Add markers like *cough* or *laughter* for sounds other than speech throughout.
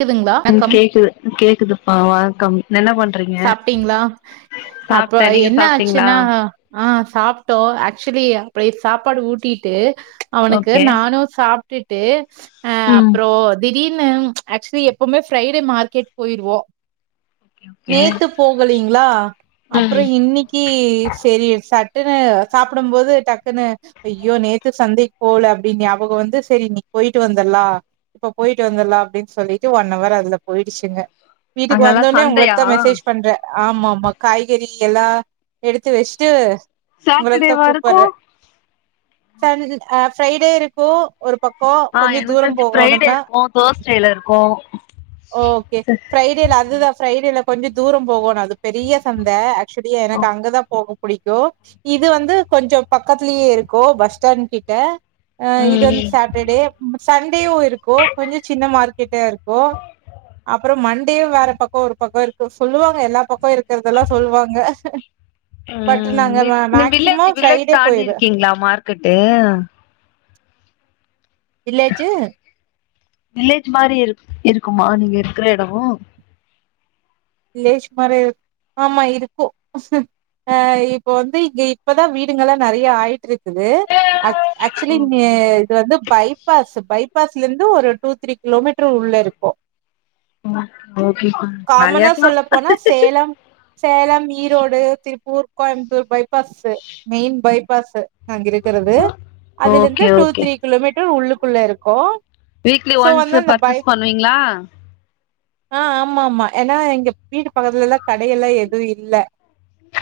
கேக்குதுங்களா ம் வணக்கம் கேக்குது கேக்குதுப்பா வணக்கம் என்ன பண் சாப்ட்டீங்ளா அப்ப நீங்க என்ன சாப்ட்டீங்களா ஆச்சுன்னா ஆ சாப்ட்டோ ஆக்சுலி அப்டே சாப்பாடு ஊட்டிட்டு அவனுக்கு ஓகே நானு சாப்ட்டுட்டு அ ம் அப்ரோ திடீர்னு ஆக்சுலி எப்புமே ஃப்ரைடே மார்க்கெட் போய்டுவோ ஓகே நேத்து போகலீங்ளா அப்ரோ ம் இன்னிக் க்கி செரி ஸட்டுனு சாப்டும் போது டக்குனு ஐயோ நேத்து சந்தைக் போல அப்டின்னு ஞாபகோ வந்து சரி இன்னிக் போயிட்டு வந்துர்லா இப்ப போயிட்டு வந்துட்லா அப்டின் சொல்லிட்டு ஒன் அவர் அதுல போயிடிச்சிங்க வீட்டுக்கு அங்கல்லா வந்தோனே உங்களுக் சந்தையா பண்றே ஆமா ஆமா காய்கறி எல்லா எடுத்து வெச்டு உங்களுக்த்தா சாட்டர்டேவா இருக்கு கூப்பற்றே சன் ஆ ஃப்ரைடே இருக்கு ஒரு பக்கோ கொஞ்சோ தூரோ போகோனு ம கோ ஸ்டைல்ல இருக்கு ஓகே ஃப்ரைடேல அதுதா ஃப்ரைடேல கொஞ்ச தூர போகணு அது பெரிய சந்த சரியா ஓ எனக்கு அங்கதா போகு புடிக்கு இது வந்து கொஞ்ச பக்கத்தலயே இருக்கு பஸ் ஸ்டாண்ட் கிட்ட அ இது வந்து ம் சாட்டர்டே சண்டேயு இருக்கு கொஞ்ச சின்ன மார்க்கெட்டா இருக்கு அப்புறம் மண்டேயு வேற பக்க ஒரு பக்கோ இருக்கு சொல்லுவாங்க எல்லா பக்கோ இருக் கற்தெல்லா சொல்வாங்க உம் நீ நீ வில்லேஜ் வில்லேஜ் ஃப்ரைடே தாண்டி போயிருவ இருக்கீங்ளா மார்க்கட்டு வில்லேஜ்ஜு வில்லேஜ் மாரி இருக் இருக்குமா நீங்க இருக்கிற எடோ லேஷ்மறே ஆமா இருக்கு அ இப்ப வந்து இங்க இப்பதான வீடுங்கல்லா நெறய ஆய்ட்டு இருக்குது ஆக் ஆக்சுவலி ஓகே இது வந்து பைபாஸ் பைபாஸ்லிந்து ஒரு டூ த்ரீ கிலோமீட் அ ஓகே கா காமனா வேலயாருக்கலா சொல்ல போனா சேலம் சேலம் ஈரோடு திருப்பூர் கோயம்புத்தூர் பைபாஸ்ஸஸு மெயின் பைபாஸ்ஸு நாங்க இருக்கறது அதுல இருந்து okay two okay three kilometre உள்ளுக்குள்ள இருக்கோ வீக்லி சோ ஒன்ஸ் வந்து அந்த பை பர்ச்சேஸ் பண்ணுவீங்ளா ஆ ஆமா ஆமா ஏனா எங்க வீட்டு பக்கத்துலல்லா கடையெல்லா எதுவு இல்ல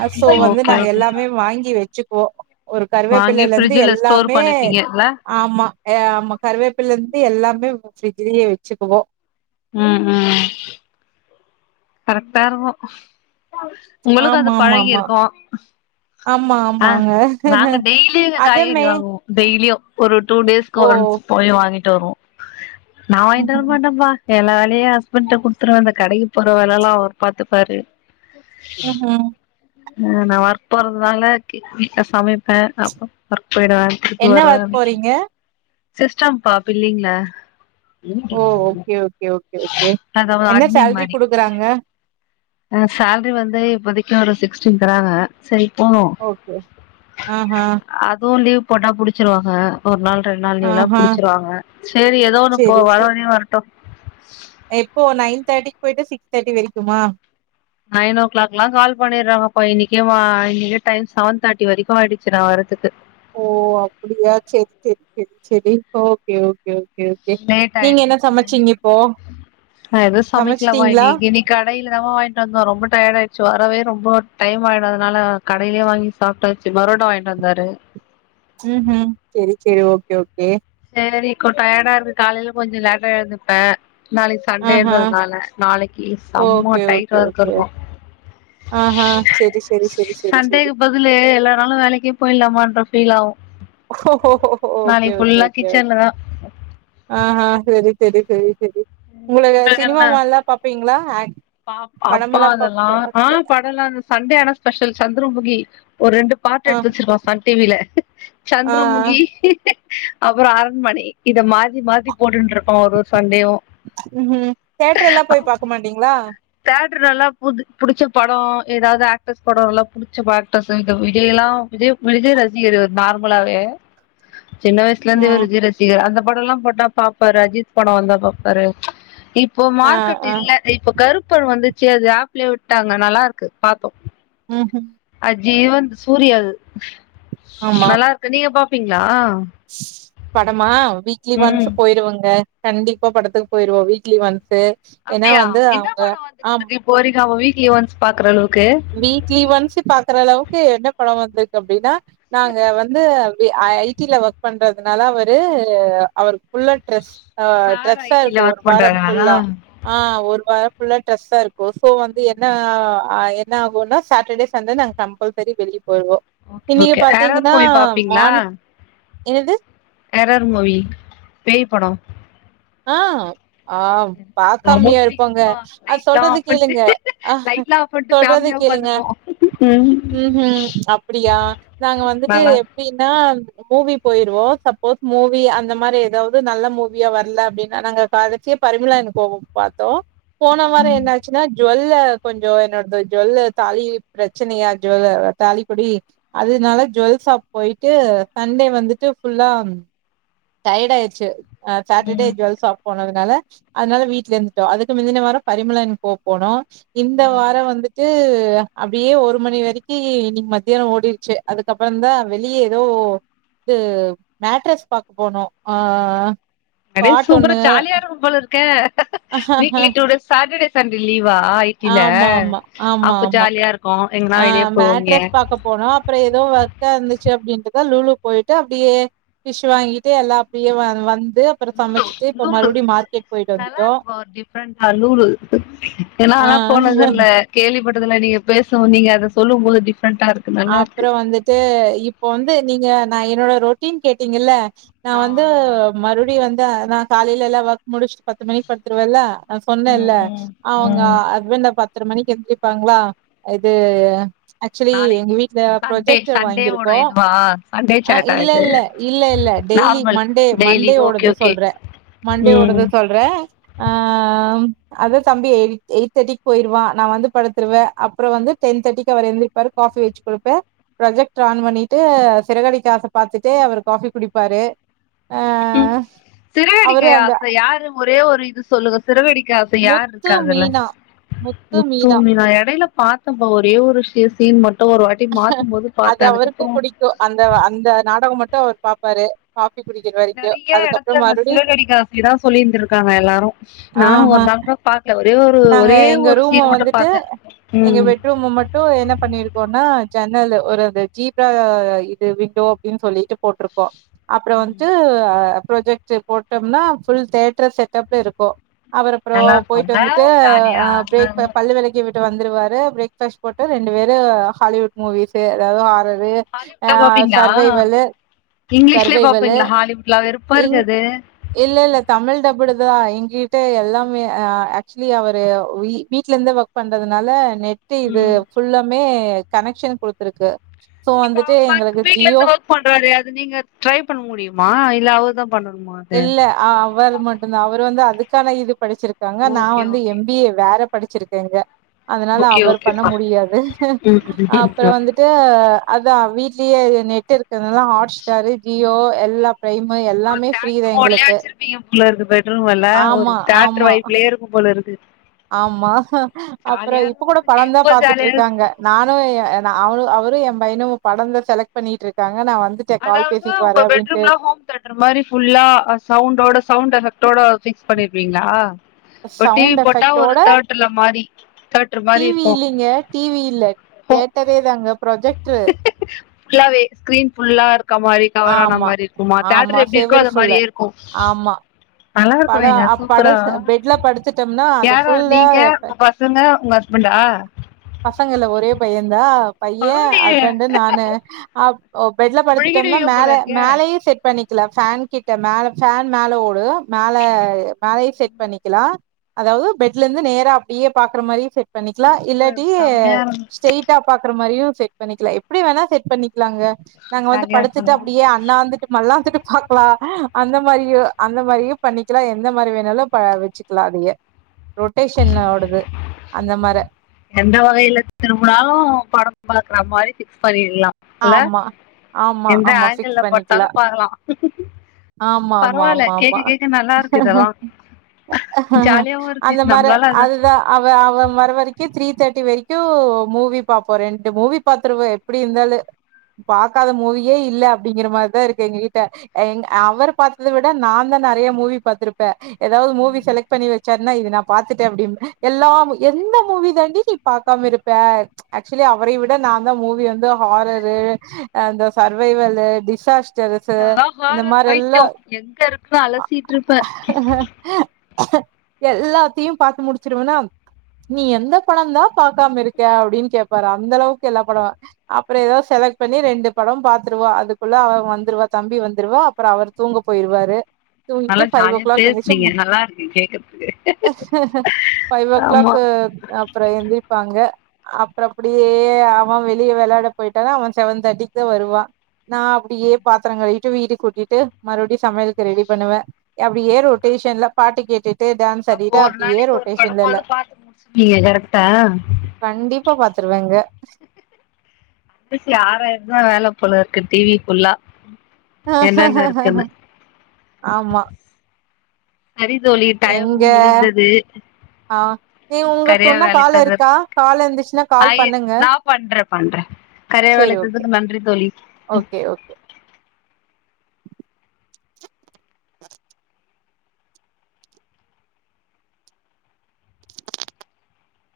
அ சோ வந்து ஓகே நாங்க ஓகே எல்லாமே வாங்கி வெச்சுக்குவோ ஒரு வாங்கி கருவேப்பிள்ளலந்து ஃப்ரிட்ஜ்ல ஸ்டோர் எல்லாமே பண்ணிப்பீங்கல்ல ஆமா ஏ ஆமா கருவேப்பிளந்து எல்லாமே ஃப்ரிட்லயே வெச்சுக்குவோ ம் ம் கரெக்டா இருக்கூ உங்களுக்கு அது ஆமாமாமா. பழகிருக்கூ ஆமா, ஆ ஆமா. ஆமா, ஆமாங்க. நாங்க டெய்லியு இங்க காய்கறி அதுமே வாங்குவோ டெய்லியு ஒரு டூ டேஸ்கு ஓ! ஒன்ஸ் போயி வாங்கிட்டு வருவோ நா வாங்ட்டு வர ம்ஹ்ம். மாட்டேப்பா எல்லா வேலயு எ ஹஸ்பண்ட்ட குடுத்துருவே அந்த கடைக்கு போற வேலல்லா அவர் பாத்துப்பாரு ம்ஹ்ம். ஆ நா வர்க் போறதுனால கே வீட்ல சமைப்பே அப்ப ஒர்க் போயிடுவே திருப்பி என்ன வருவே ஒர்க் வீட்ல போறீங்க? சிஸ்டம்பா பிள்ளிங்ல ஓ ஓகே ஓகே ஓகே ஓகே அதாவது என்ன அட்மின் சேல்ரி மாரி குடுக்குறாங்க அ சேல்ரி வந்து இப்போதைக்கு ஒரு சிக்ஸ்டீன் தராங்க சரி போது ஓகே ஆ ஹா அதுவு லீவ் போட்டா புடிச்சிருவாங்க ஒரு நாள் ரெண் நாள் லீவ்ல்லா ஆஹா. புடிச்சிருவாங்க செரி எதோ ஒண்ணு போ சரி, வர சரி. வரயு வரட்டு எப்போ நைன் தேட்டிக் போய்ட்டு சிக்ஸ் தேட்டி வெரக்குமா நைன் ஓ கிளாக்லா கால் பண்ணிறாங்கப்பா இன்னிக்கே வா இன்னிக்கே டைம் சவன் தேட்டி வரைக்கூ ஆயிடுச்சி நா வரதுக்கு ஓ அப்புடியா செரி செரி செரி செரி okay okay okay okay late நீங்க என்ன ஆயிடுது சமச்சீங்க இப்போ நா எதுவு சமைக்கலமா சமச்டீங்ளா இன்னைக்கு இன்னைக்கு கடையில தாமா வாய்ன்ட்டு வந்தோ ரொம்ப டயர்ட் ஆயிடுச்சு வரவே ரொம்ப டைம் ஆயிடு அதனால கடையிலேயே வாங்கி சாப்ட்டாச்சு பரோட்டா வாய்ன்ட்டு வந்தாரு ம் ஹும் செரி செரி ஓகே ஓகே சேரி இக்கோ டயர்டா இருக்கு காலையில கொஞ்சொ லேட்டா எழுந்துப்ப நாளைக்கி ஆஹா சண்டேன்றதுனால நாளைக்கி செம்ம டைட்டா ஒர்க் இருக்கூ ஆ ஹா செரி செரி செரி செரி செரி சன்டேக்கு பதிலு எல்லா நாலு வேலைக்கே போய்லாமான்ற ஃபீல் ஆவு ஒஹோ ஹோ ஹோ ஹோ ஓகே ஓகே ஓகே கிச்சன்ல தா ஆஹா செரி செரி செரி செரி உங்களுகு உங்களுக்கு சினிமா என்ன மால்லா பாப்பீங்ளா படமல்லா பாப் போ ல்ல நானு சண்டே ஆனா ஸ்பெஷல் சந்திரமுகி ஒரு ரெண்டு பார்டு ஆ எடுத்து வச்சிருக்கோ சன் டி வில ஆ சந்தரமுகி அப்பறொ அரண்மனை இத மாத்தி மாத்தி போட்டுன்ருப்போ ஒரு ஒரு சண்டேவு ம் ஹும் தேட்டர் எல்லாம் போய் பாக்கமாட்டீங்ளா தேட்ருலல்லாம் புது புடிச்ச படொ ஏதாவ்து ஆக்ட்ரஸ் படொல்லா புடிச்ச ப ஆக்ட்ரஸு இந்த விஜயெல்லாம் விஜய விஜய் ரசிகர் இவர் நார்மலாவே சின்ன வயசுல இருந்து இவர் ம் விஜய் ரசிகர் அந்த படொல்லாம் போட்டாப் பாப்பாரு அஜித் படொ வந்தா பாப்பாரு இப்போ ஆ மார்க்கெட் ஆ இல்ல இப்ப கருப் பன் வந்துச்சு அது ஆப்லே விட்டாங்க நல்லா இருக்கு பாத்தோ ம் ஹும் அஜீவன்து சூரியாது ஆமா நல்லாருக்கு நீங்க பாப்பீங்ளா படமா வீக்லி ஒன்ஸு போயிருவங்க கண்டிப்பா படத்துக்கு போயிருவோ வீக்லி ஒன்ஸ்ஸு ஏன்னா வந்து அவுங்க ஆம் போரிங்காம வீக்லி ஒன்ஸ் பாக்குற அளவுக்கு வீக்லி ஒன்ஸு பாக்குற அளவுக்கு என்ன படம் வந்திருக்கு அப்டின்னா நாங்க வந்து வே ஐ டி ல ஒர்க் பண்றதுனால அவரு அவருக்கு புல்லா ட்ரெஸ் ஆ சார் ட்ரெஸ்ஸா ஐடில இருக்கூ ஒரு ஒர்க் வாரம் பண்றாரா ஃபுல்லா ஆ, ஒரு வாரம் ஃபுல்லா ட்ரெஸ்ஸா இருக்கு சோ வந்து என்ன ஆ, என்ன ஆகுன்னா சாட்டர்டே, சண்டே நாங்க கம்பல்சரி வெளியே போய்டுவோ ஓகே இன்னைக்கு ஓகே எரர் பாத்தீங்கன்னா மூவி பாப்பீங்களா மார்னிங், என்னது டெரர் மூவி பேய் படோ ஆ, ஆம் ரொம்ப பாக்காமியா இருப்பாங்க, பிடிக்கும்ப்பா அது லைட்லாம் சொல்றத ஆஃப் கேளுங்க, பண்ணிட்டு லைட்லாம் ஆஃப் பண்ணிட்டு சொல்றத ஃபேமிலியா கேளுங்க உட்காந்துப்போம் ம்ஹூம் அப்டியா நாங்க வந்துட்டு நல்லா வினா மூவி போயிருவோம் சப்போஸ் மூவி அந்த மாரி ஏதாவது நல்ல மூவியா வரல அப்டினா நாங்க காடைசியா பரிமளா அன் கோ பாத்தோ, போன வாரோ என்ன ஆச்சுன்னா ஜுவல்ல கொஞ்சோ என்னோடது ஜுவல்ல தாலி பிரச்சனையா ஜுவல்ல தாலிக்கொடி அதுனால ஜுவல்ஷாப் போயிட்டு சண்டே வந்துட்டு ஃபுல்லா டையர்ட் ஆயிடுச்சு ஆ சாட்டர்டே இருக்கும். ஜுவல்ஷாப் போனதுனால அதனால வீட்ல இருந்துட்டோ, அதுக்கு முந்தின வாரம் பரிமளா அன் கோ போனோ, இந்த வார வந்துட்டு அப்டியே ஒரு மணி வரைக்கி இன்னைக்கி மத்தியான ஓடிருச்சு அதுக்கப்பறந்தா வெளியே ஏதோ இது மேட்ரஸ் பாக் போனோ ஆ நெறைய சூப்பரா காட்டொன்னு ஜாலியா இருக்கும்போல இருக்கே, weekly two days Saturday Sunday லீவா டில ஆமா ஆமா ஆமா அப்ப ஆமா ஜாலியா இருக்கு, எங்கன்னா ஆ வெளியே போவீங்க மேட்ரஸ் பாக்க போனோ அப்பறோ ஏதோ ஒர்க்கா இருந்துச்சு அப்டின்ட்டுதா லூலூ போயிட்டு அப்டியே ஃபிஷ் வாங்கிட்டு எல்லா அப்டியே வ வந்து அப்பறோ லூலு சமைச்சிட்டு இப்ப மறுபடியு மார்க்கெட் போயிட்டு வந்துட்டோ, ஃப்ரண்டா லூலூ ஏன்னா ஆ நான்லா போனதுல்ல கேள்விப்பட்டதும் இல்ல நீங்க பேசுவு நீங்க அத சொல்லும்போது டிஃப்ரெண்டா இரு அப்றோ வந்துட்டு இப்போ வந்து நீங்க நா என்னோட ரொட்டீன் கேட்டீங்கல்ல நா ஆ, வந்து ஆ, ஆ. மறுபடியு வந்த நா காலைல எல்லா ஒர்க் முடிச்சுட்டு பத்து மணிக்கு படுத்துருவேல்ல நா ம், சொன்னேன்ல்ல ம், அவங்க ம். ஹஸ்பண்ட ப த்தர மணிக்கு எந்திரிப்பாங்களா இது ஆக்சுவலி எங்க நாளைக்கு வீட்ல சண்டே ப்ரொஜெக்டர் சண்டேவோட வாங்கியிருக்கோ இதுவா சண்டே அ சேட்டா இல்ல இது இல்ல, இல்ல இல்ல daily normal Monday daily Monday okay ஓடது ஓகே சொல்றே மண்டே ம் ஓடத சொல்ற ஆ அதா தம்பி எய்ட் எய்ட்தேர்ட்டிக்கு போயிருவா நா வந்து படுத்துருவே அப்பறம் வந்து டென் தேர்ட்டிக்கு அவர் எந்திரிப்பாரு காஃபி வச்சு குடுப்ப, ப்ரொஜெக்டர் ஆன் பண்ணிட்டு சிறகடிக்க ஆசை பாத்துட்டே அவரு காஃபி குடிப்பாரு ஆ ம்கும் சிறகடிக்க அவரு அந்த ஆசை யாரு ஒரே ஒரு இது சொல்லுங்க சிறுகடிக்க ஆசை யாரு இருக்கா அதுல டா முத்து மீனா எடைல பாத்தப்பா ஒரே ஒரு சீ சீன் மட்டு ஒரு வா ட்டி மாத்தும்போது பாத்த அதுக்கப்பறோ சோ அந்த அந்த நாடகம் மட்டு அவரு பாப்பாரு காஃபி குடிக்கிற வர நெறைய எடத்துல அங்க சிறகடிக்கஆசைதா சொல்லிருந்திருக்காங்க எல்லாரு, நானு ஆஹா ஒரு நாள் கூட பாக் ல ஒரே ஒரு நாங்க ஒரே எங்க ஒரு ரூம சீன் மட்டு பாத்த, ம் டு என்ன பண்ணிருக்கோனா ஜன்னலு ஒரு அந்த ஜீப்ரா இது விண்டோ அப்டின்னு சொல்லிட்டு போட்ருக்கோ அப்றோ வந்துட்டு அ ப்ரஜெக்டர் போட்டோம்னா ஃபுல் தேட்டர் செட்டப்ல இருக்கு அவர் அப்றோ நல்லா போயிட்டு இருக்கும்ல வந்துட்டு அ ஜாலியா பிரேக் ஃப பல் வெளக்கி விட்டு வந்துருவாரு பிரேக் ஃபாஸ்ட் போட்டு ரெண்டு பேர் ஹாலிவுட் மூவிஸ் எதாவது ஹாரரு ஆ சர்வைவல்லு இங்கிலீஷ்லே பாப்பீங்ளா ஹாலிவுட்லா வெறுப்பா இங் இருக்காது இல்ல இல்ல தமிழ் டப்புடுதா எங்ககிட்ட எல்லாமே அ அட் ஆக்சுவலி அவரு வீர வீட்லருந்தே ஒர்க் பண்றதுனால நெட்டு இது ம் ஃபுல்லாமே கனெக்ஷன் குடுத்துருக்கு சோ இப்ப வந்துட்டு அவர் ஒர்க் எங்களுக்கு வீட்ல ஜியோ இருந்து ஒர்க் பண்றாரு அது நீங்க ட்ரை பண்ண முடியுமா இல்ல அவர்தா பண்ணணுமா அது இல்ல அவர் மட்டுந்தா அவர் வந்து அதுக்கான இது படிச்சிருக்காங்க நா ஓகே வந்து ஓகே எம் பி ஏ வேறப் படிச்சிருக்கேங்க அதுனால ஓகே அவர் பண்ண ஓகேப்பா முடியாது அப்பறோ வந்துட்டு ட்டு அதா வீட்லயே நெட்டு இருக்குறதுனால ஹாட்ஸ் ஸ்டாரு ஜியோ எல்லாப் ப்ரைமு ஒரு எல்லாமே ஃப்ரீதா தேட்டர் மோட்லயே எங்களுக்கு வச்சிருப்பிங்க போல இருக்கு பெட்ரூம் மேல ஒரு ஆமா தேட்டரு ஆமா வைப்புலயே இருக்கும் போல இருக்கு ஆமா அப்பறோ ஜாலியா இப்ப இருக்கும் கூட அது படந்தா கேட்கும் போது ஜாலியா இருக்கு பாத்துட்ருக்காங்க நானு ஏ நா அவளு அவரு ஏ பையனு படந்தா செலக்ட் பண்ணிகிட்ருக்காங்க நா வந்துட் அதாவது உங்க பெட்ரூம்ல ஹோம் தேட்டரு மாரி ஃபுல்லா சவுண்டோட சவுண்ட் எபெக்டோட பிக்ஸ் பண்ணிருப்பீங்களா இப்ப டிவி சவுண்ட் போட்டா ஒரு எஃபெக்ட்டோட தேட்டுர்ல மாறி தேட்ரு டி மாரி வி இருக்கு இல்லைங்க டி வி இல்ல தேட்டரே தாங்க ப்ரொஜெக்ட்ரு ஃபுல்லாவே ஸ்கிரீன் ஃபுல்லா இருக்க மாரி கவர ஆன ஆமா மாரி இருக்குமா தேட்டரு ஆமா எப்டி இருக்கோ செவுரு அது ஃபுல்லு மாரியே இருக்கு ஆமா நல்லா இருக்கு படோ ஏங்க அ பட சூப்பரா பெட்ல படுத்துட்டம்னா அது யாராரு நீங்க ஃபுல்லா உங்க பசங் பசங்க உங்க ஹஸ்பண்டா பசங்கல்ல ஒரே பையன்ந்தா பையே பரவாயில்லையே ஹஸ்பண்டு நானு அப் ஓ பெட்ல படுத்துட்டம்னா முழுகிடுவீங்க மேல போல இருக்கே மேலயு செட் பண்ணிக் கெலா ஃபேன் கிட்ட மேல ஃபேன் மேல ஓடுதோ மேல மேலயு செட் பண்ணிக்கெலா அதாவது பெட்லருந்து நேரா அப்டியே பாக்குற மாரியு செட் பண்ணிக்கலா இல்ல செமையா இருக்கு ஸ்ட்ரெயிட்டா பாக்குற மாதிரியு செட் பண்ணிக்கலா எப்புடி வேணா செட் பண்ணிக்கலாங்க நாங்க வந்து ஜாலியா படுத்துட்டு இருக்கும்ல அப்டியே அந் அன்னாந்துட்டு மல்லாந்துட்டு பாக்லா அந்த மாரியு அந்த மாரியு பண்ணிக்கலா எந்த மாரி வேணாலு பா வெச்சுக் க்லா திய ரொட்டேஷன்ல ஓடுது அந்த மர எந்த வகையில திரும்புனாலு படம் பாக்குற மாரி பிக்ஸ் பண்ணிர்லாம் ஆமா ஆமா ஆமா பிக்ஸ் ஆங்கிள் பண்ணிக்கல போட்டாலு பாக்கலா ஆமா ஆமா பரவாயில்ல ஆமா கேக்க ஆமா கேக்க நல்லா இருக்கு இதெல்லா ஜாலியாவு இருக்கு அந்த மர நம்மளால அத அதுதா அவ அவெ வர வரைக்கு த்ரீ தேர்டி வரைக்கு மூவி பாப்போ ரெண்டு மூவி பாத்துருவோ எப்புடி இருந்தாலு பாக்காத மூவியே இல்ல அப்டிங்கிற மாதிரிதா இருக்கு எங்க கிட்ட எங் அவரு பாத்தத விட நாந்தா நெறையா மூவி பாத்துருப்பே எதாவது மூவி செலக்ட் பண்ணி வச்சாருன்னா இது நா பாத்துட்டே அப்புடிம்பே எல்லா மூ எந்த மூவி தாண்டி நீ பாக்காம இருப்பே ஆக்சுவலி அவரை விட நா தா மூவி வந்து ஹாரர் வேற அந்த சர்வைவலு டிசாஸ் டெருசு நாலா இந்த ஹாரர் மாரி எல்லா பைத்தியோ எங்க இருக்குன்னு அலசிட்டு இருப்பே எல்லாத்தையு பாத்து முடிச்சுருவனா நீ எந்த படந்தா பாக்காம இருக்க அப்டின்னு கேப்பாரு அந்த அளவுக்கு எல்லா படோ அப்பறோ எதாவது செலக்ட் பண்ணி ரெண்டு படமு பாத்துருவா அதுக்குள்ள அவர் வந்துருவார் தம்பி வந்துருவா அப்பறோ அவர் தூங்க போயிருவாரு தூங்கிட்டு நல்லா ஃபைவ் ஓ ஜாலியா க்ளாக் எந்துருச்சு பேசுனீங்க மு நல்லா இருக்கு கேக்குறதுக்கு பைவ் ஓ ஆமா க்ளாக்கு அப்பறோ எந்திரிப்பாங்க அப்பறோ அப்டியே அவெ வெளிய வெளையாட பொயிட் ட்டானா அவன் செவன் தேர்டிக்கு தா வருவா நா அப்டியே பாத்ரோ கழுவிட்டு வீடு கூட்டிட்டு மறுப்டி சமையலுக்கு ரெடி பண்ணுவே அப்டியே ரொட்டேஷன் ல பாட்டு கேட்டுட் அப்ப ஒரு நாளைக்கு ஒரு படம்மாது பாத்து முடிச்சுருப்பீங்க கரெக்டா கண்டிப்பா பாத்துருவேங்க *unintelligible* தா வேல போலருக்கு டிவி ஃபுல்லா என்னென்ன இருக்குன்னு ஆமா சரி தோழி டயம் எங்க முடிந்தது ஆ நீங்க ஒங்கள்ட்ட கரியா ஒன்னு கால் வேலைத்தது இருக்கா கால் இருந்துச்சுன்னா கால் ஆயி பண்ணுங்க நா பண்றே சேரி ஓகே *unintelligible* நன்றி தோழி ஓகே ஓகே